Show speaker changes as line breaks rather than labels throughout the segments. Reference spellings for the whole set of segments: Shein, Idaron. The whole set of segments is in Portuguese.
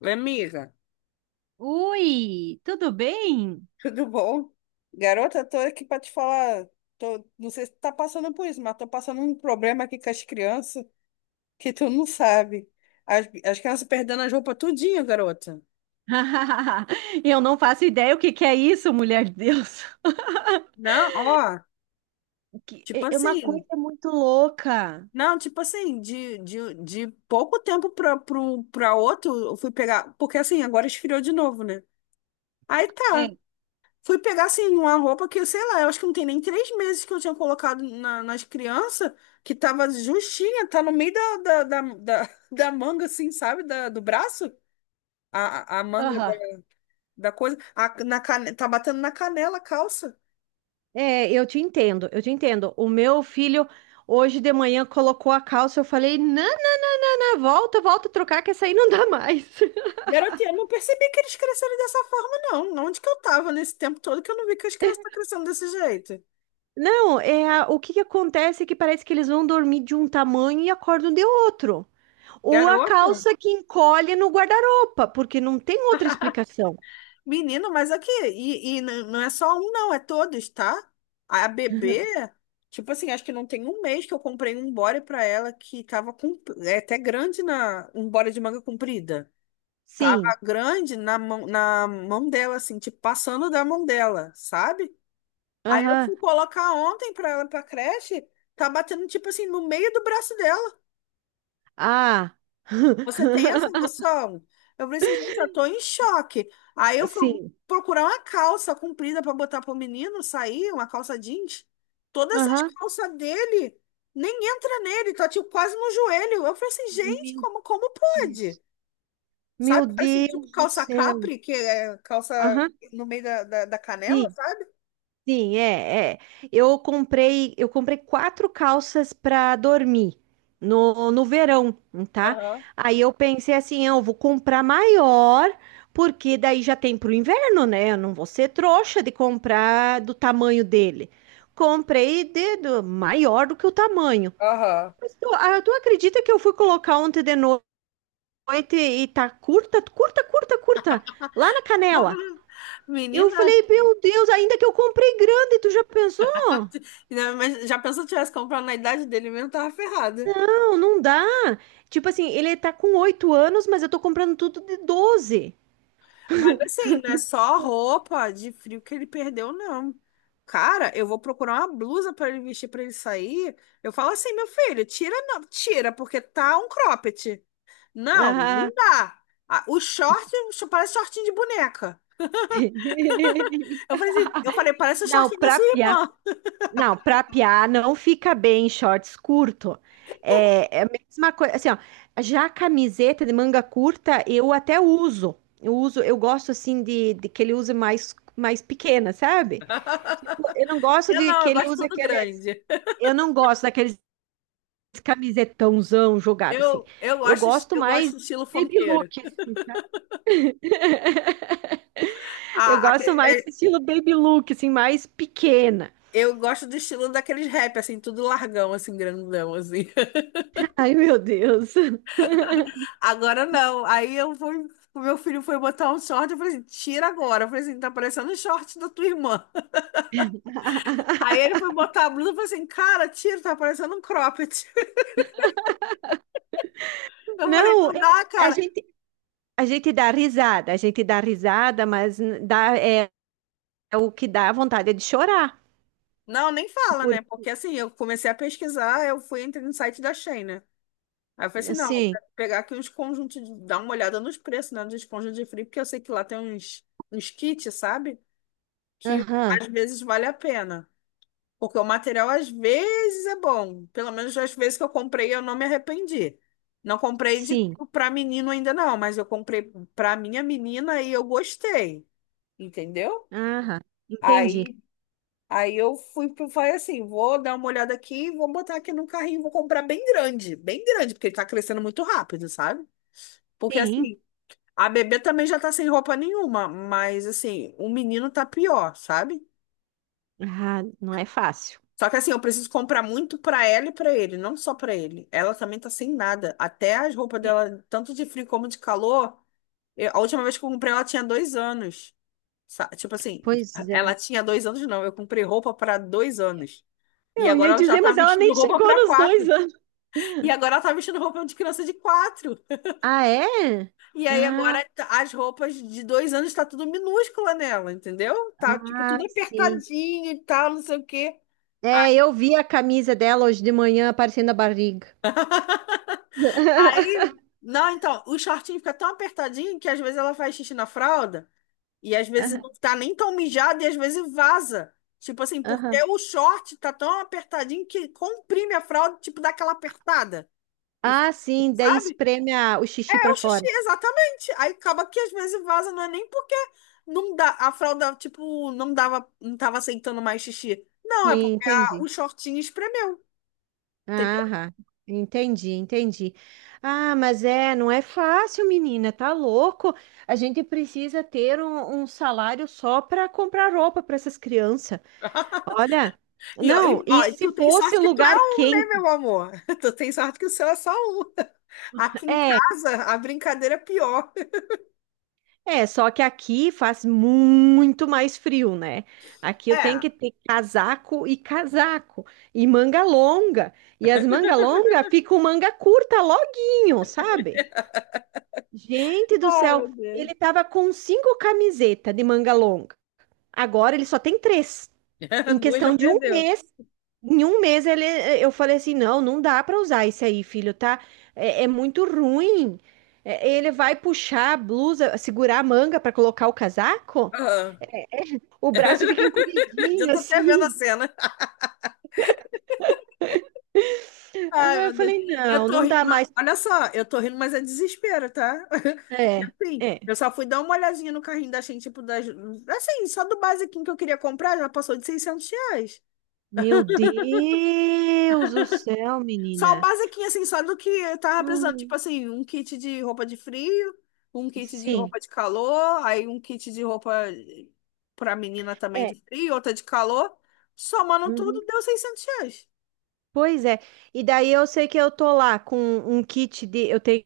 Oi, Amiga,
Oi, tudo bem?
tudo bom? Garota, tô aqui pra te falar. Tô, não sei se tu tá passando por isso, mas tô passando um problema aqui com as crianças que tu não sabe. As crianças perdendo as roupas tudinho, garota.
Eu não faço ideia o que que é isso, mulher de Deus.
Não, ó,
Que- É
tipo
é uma
assim.
coisa muito louca.
Não, tipo assim, de pouco tempo pra outro, eu fui pegar. Porque assim, agora esfriou de novo, né? Aí
É,
tá. Fui pegar, assim, uma roupa que, sei lá, eu acho que não tem nem 3 meses que eu tinha colocado nas crianças, que tava justinha, tá no meio da da manga, assim, sabe? Do braço. A manga
aham.
da coisa. Tá batendo na canela a calça.
É, eu te entendo, eu te entendo. O meu filho hoje de manhã colocou a calça, eu falei, não, não, não, não, não, volta, volta a trocar, que essa aí não dá mais.
Garota, eu não percebi que eles cresceram dessa forma, não. Onde que eu tava nesse tempo todo que eu não vi que as crianças estão crescendo desse jeito?
Não, é o que que acontece é que parece que eles vão dormir de um tamanho e acordam de outro. Ou a
Garota.
calça que encolhe no guarda-roupa, porque não tem outra explicação.
Menino, mas aqui, não é só um, não, é todos, tá? A bebê, tipo assim, acho que não tem um mês que eu comprei um body pra ela que tava com, é até grande na, um body de manga comprida. Tava
Sim.
grande na mão dela, assim, tipo, passando da mão dela, sabe? Aí eu
Aham.
fui colocar ontem pra ela pra creche, tá batendo, tipo assim, no meio do braço dela.
Ah.
Você tem essa noção? Eu falei assim, gente, eu tô em choque. Aí eu fui
Sim.
procurar uma calça comprida para botar pro menino sair, uma calça jeans. Todas as
Aham.
calças dele nem entra nele, tá tipo quase no joelho. Eu falei assim,
Meu
gente, como pode?
Deus.
Sabe?
Meu
Parece tipo
Deus do
calça
céu.
capri, que é calça
Aham.
no meio da da canela,
Sim.
sabe?
Sim, é, é. Eu comprei 4 calças para dormir no verão, tá?
Aham,
Aí eu pensei assim: "Ah, eu vou comprar maior, porque daí já tem pro inverno, né? Eu não vou ser trouxa de comprar do tamanho dele. Comprei maior do que o tamanho."
aham.
Mas tu acredita que eu fui colocar ontem de noite e tá curta, curta, curta, curta, lá na canela? Eu
Menina,
falei, meu Deus, ainda que eu comprei grande, tu já pensou?
mas já pensou que eu tivesse comprado na idade dele mesmo, eu tava ferrada.
Não, não dá. Tipo assim, ele tá com 8 anos, mas eu tô comprando tudo de 12.
Mas assim, não é só roupa de frio que ele perdeu, não. Cara, eu vou procurar uma blusa pra ele vestir pra ele sair. Eu falo assim, meu filho, tira, não, tira, porque tá um cropped. Não,
Ah,
não dá. Ah, parece shortinho de boneca. Eu falei assim, eu falei, parece o
não,
shortinho da
pra
sua irmã.
Não, pra piar não fica bem em shorts curto. É a mesma coisa, assim, ó, já a camiseta de manga curta eu até uso. Eu uso, eu gosto assim de que ele use mais pequena, sabe? Tipo, eu não gosto
Eu
de
não,
que
eu
ele
gosto
use
tudo
aqueles,
grande.
eu não gosto daqueles camisetãozão jogado assim.
Eu, eu
Eu
gosto,
gosto
eu gosto
mais
do estilo
baby
funkeiro.
look, assim. Eu
A, a-
gosto mais
é-
estilo baby look, assim, mais pequena.
eu gosto do estilo daqueles rap, assim, tudo largão, assim, grandão, assim.
Ai, meu Deus.
Agora não. Aí eu fui, o meu filho foi botar um short, eu falei assim, tira agora. Eu falei assim, tá parecendo um short da tua irmã. Aí ele foi botar a blusa, eu falei assim, cara, tira, tá parecendo um cropped. Eu falei,
Não,
não dá,
a
cara.
gente A gente dá risada, a gente dá risada, mas dá, é, é o que dá vontade é de chorar.
Não, nem fala, né?
Porque,
Porque assim, eu comecei a pesquisar, eu fui entrei no site da Shein, né? Aí eu falei assim, não, vou
assim,
pegar aqui uns conjuntos, dar uma olhada nos preços, né? Nos conjuntos de frio, porque eu sei que lá tem uns, uns kits, sabe? Que
aham,
às vezes vale a pena. Porque o material às vezes é bom. Pelo menos as vezes que eu comprei, eu não me arrependi. Não comprei de
sim,
Para menino ainda não, mas eu comprei para minha menina e eu gostei, entendeu?
aham, entendi.
Aí, aí eu fui falei assim, vou dar uma olhada aqui, e vou botar aqui no carrinho, vou comprar bem grande, porque ele tá crescendo muito rápido, sabe? Porque
Sim,
assim, a bebê também já tá sem roupa nenhuma, mas assim, o menino tá pior, sabe?
ah, não é fácil.
Só que assim, eu preciso comprar muito pra ela e pra ele, não só pra ele. Ela também tá sem nada. Até as roupas
É,
dela, tanto de frio como de calor, a última vez que eu comprei, ela tinha 2 anos. Tipo assim,
pois é.
ela tinha 2 anos, não. Eu comprei roupa pra 2 anos. E
Eu
agora
ia
ela já
dizer,
tá
mas ela
vestindo
nem
roupa
chegou
pra
nos dois
quatro.
anos.
E agora ela tá vestindo roupa de criança de quatro.
Ah, é?
E aí
Ah,
agora as roupas de 2 anos tá tudo minúscula nela, entendeu? Tá tipo
ah,
tudo
sim.
apertadinho e tal, não sei o quê.
É, eu vi a camisa dela hoje de manhã aparecendo a barriga.
Aí, não, então, o shortinho fica tão apertadinho que às vezes ela faz xixi na fralda e às vezes não
Aham.
tá nem tão mijada e às vezes vaza. Tipo assim, porque
Aham.
o short tá tão apertadinho que comprime a fralda, tipo, dá aquela apertada. E,
Ah, sim, daí
sabe?
espreme o xixi
É
pra
o xixi,
fora.
exatamente. Aí acaba que às vezes vaza, não é nem porque não dá, a fralda, tipo, não dava, não tava aceitando mais xixi. Não, é
Sim,
porque o
entendi.
shortinho espremeu.
Ah, entendi, entendi. Ah, mas é, não é fácil, menina, tá louco? A gente precisa ter um salário só para comprar roupa para essas crianças. Olha,
E, ó,
não,
e,
e
ó, e tu
se
tem
fosse
sorte que tu é
lugar
um, né,
quente?
meu amor? Tu tem sorte que o seu é só um. Aqui em
É,
casa, a brincadeira é pior.
é, só que aqui faz muito mais frio, né? Aqui eu tenho
É,
que ter casaco e casaco, e manga longa. E as manga longa ficam manga curta loguinho, sabe? Gente do
ai,
céu,
meu
ele
Deus.
tava com 5 camisetas de manga longa. Agora ele só tem 3. Em
Duas já
questão de um
perdeu.
mês, em um mês ele, eu falei assim, não, não dá pra usar isso aí, filho, tá? É, é muito ruim. É, ele vai puxar a blusa, segurar a manga pra colocar o casaco.
Aham.
É, é, o braço fica
Já
encolhidinho
tô até vendo a
assim.
cena. Ai,
Ah,
meu
eu
Deus.
falei,
Eu
não,
tô
não
rindo.
dá
Não,
mais.
olha só, eu tô rindo, mas é desespero, tá? Porque
É,
assim,
é.
eu só fui dar uma olhadinha no carrinho da Shein, tipo, das, assim, só do basiquinho que eu queria comprar, já passou de R$ 600.
Meu Deus do céu,
Só o
menina.
basiquinho, assim, só do que eu tava precisando. Tipo
Hum,
assim, um kit de roupa de frio, um kit de
sim.
roupa de calor, aí um kit de roupa pra menina também de
É.
frio, outra de calor. Somando
Uhum.
tudo, deu R$ 600.
Pois é. E daí eu sei que eu tô lá com um kit de. Eu tenho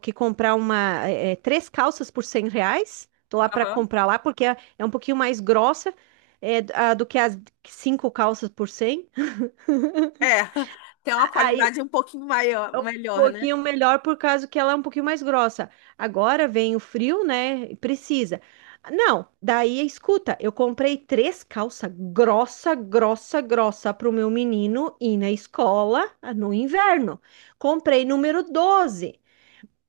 que comprar 3 calças por R$ 100. Tô lá para
Aham.
comprar lá, porque é um pouquinho mais grossa, do que as 5 calças por 100.
É, tem uma
Aí,
qualidade um pouquinho maior,
é um
melhor, né?
pouquinho melhor por causa que ela é um pouquinho mais grossa. Agora vem o frio, né? E precisa. Não, daí é escuta, eu comprei 3 calças grossa, grossa, grossa para o meu menino ir na escola, no inverno. Comprei número 12.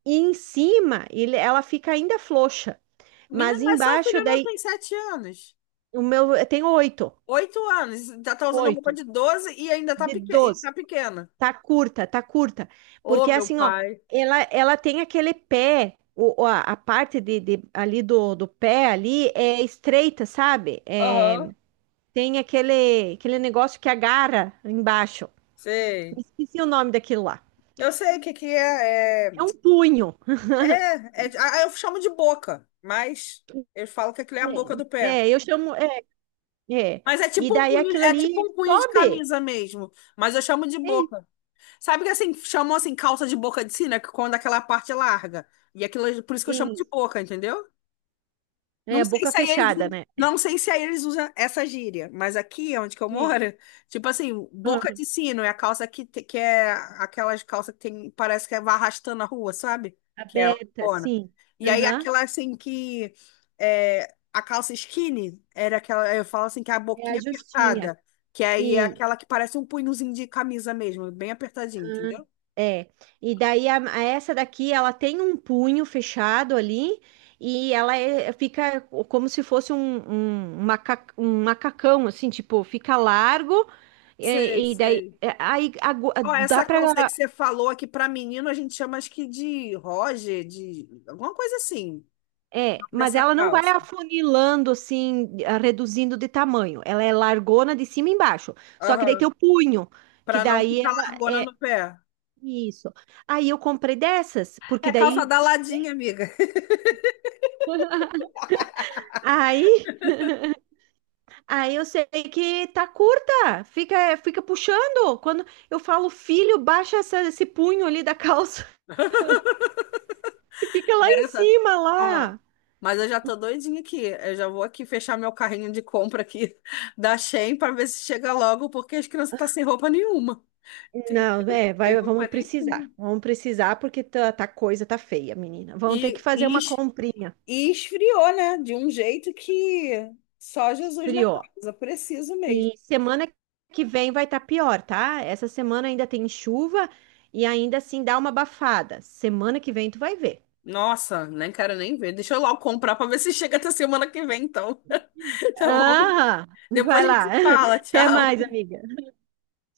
E em cima, ela fica ainda frouxa,
Menina,
mas
mas seu
embaixo
filho não
daí
tem 7 anos.
o meu tem oito,
8 anos, já tá usando roupa
oito
de 12 e ainda tá,
de
peque e
doze.
tá pequena.
Tá curta, tá curta.
Ô,
Porque
meu
assim, ó,
pai.
ela tem aquele pé, a parte ali do pé ali é estreita, sabe? É,
Aham.
tem aquele negócio que agarra embaixo.
Sei.
Esqueci o nome daquilo lá.
Eu sei o que que é. É.
É um punho.
Ah, eu chamo de boca, mas eu falo que aquilo é a boca do
É,
pé.
é, eu chamo. É, é.
Mas é
E
tipo um
daí
punho,
aquilo
é tipo
ali
um punho de
sobe.
camisa mesmo, mas eu chamo de
É,
boca. Sabe que assim, chamam assim calça de boca de sina, que quando aquela parte é larga. E aquilo, por isso que eu chamo de
isso.
boca, entendeu? Não
É,
sei
boca
se aí eles,
fechada, né?
não sei se aí eles usam essa gíria, mas aqui onde que eu
É.
moro, tipo assim, boca
Aham.
de sino é a calça que, que é aquelas calças que tem, parece que é vai arrastando a rua, sabe? Que é
Aberta,
largona.
sim.
E aí
Aham.
aquela assim que é, a calça skinny era aquela, eu falo assim, que é a
É a
boquinha
justinha.
apertada, que aí é aquela que parece um punhozinho de camisa mesmo, bem apertadinho,
Ah,
entendeu?
é, e daí a essa daqui ela tem um punho fechado ali e ela fica como se fosse um macacão, assim, tipo, fica largo
Sei,
e daí
sei. Ó,
dá
essa
para.
calça aí que você falou aqui para menino, a gente chama acho que de Roger, de alguma coisa assim,
É, mas
dessa
ela não vai
calça.
afunilando assim, reduzindo de tamanho. Ela é largona de cima e embaixo. Só que daí
Aham.
tem o punho, que
Para não
daí
ficar
ela
largona
é
no pé.
isso. Aí eu comprei dessas, porque
É calça
daí.
da ladinha, amiga.
Aí Aí eu sei que tá curta, fica puxando. Quando eu falo, filho, baixa esse punho ali da calça que fica lá em
Garota.
cima,
Ó.
lá.
Mas eu já tô doidinha aqui. Eu já vou aqui fechar meu carrinho de compra aqui da Shein para ver se chega logo, porque as crianças estão sem roupa nenhuma. Tem,
Não, é,
tem
vai,
roupa
vamos
nenhuma.
precisar. Vamos precisar porque tá coisa tá feia, menina. Vamos ter que
E,
fazer
e,
uma
es-
comprinha.
e esfriou, né? De um jeito que só Jesus na
Esfriou.
casa. Preciso
E
mesmo.
semana que vem vai estar pior, tá? Essa semana ainda tem chuva e ainda assim dá uma abafada. Semana que vem tu vai ver.
Nossa, nem quero nem ver. Deixa eu logo comprar pra ver se chega até semana que vem, então. Tá bom?
Ah,
Depois
vai
a gente
lá.
se fala.
Até
Tchau.
mais, amiga.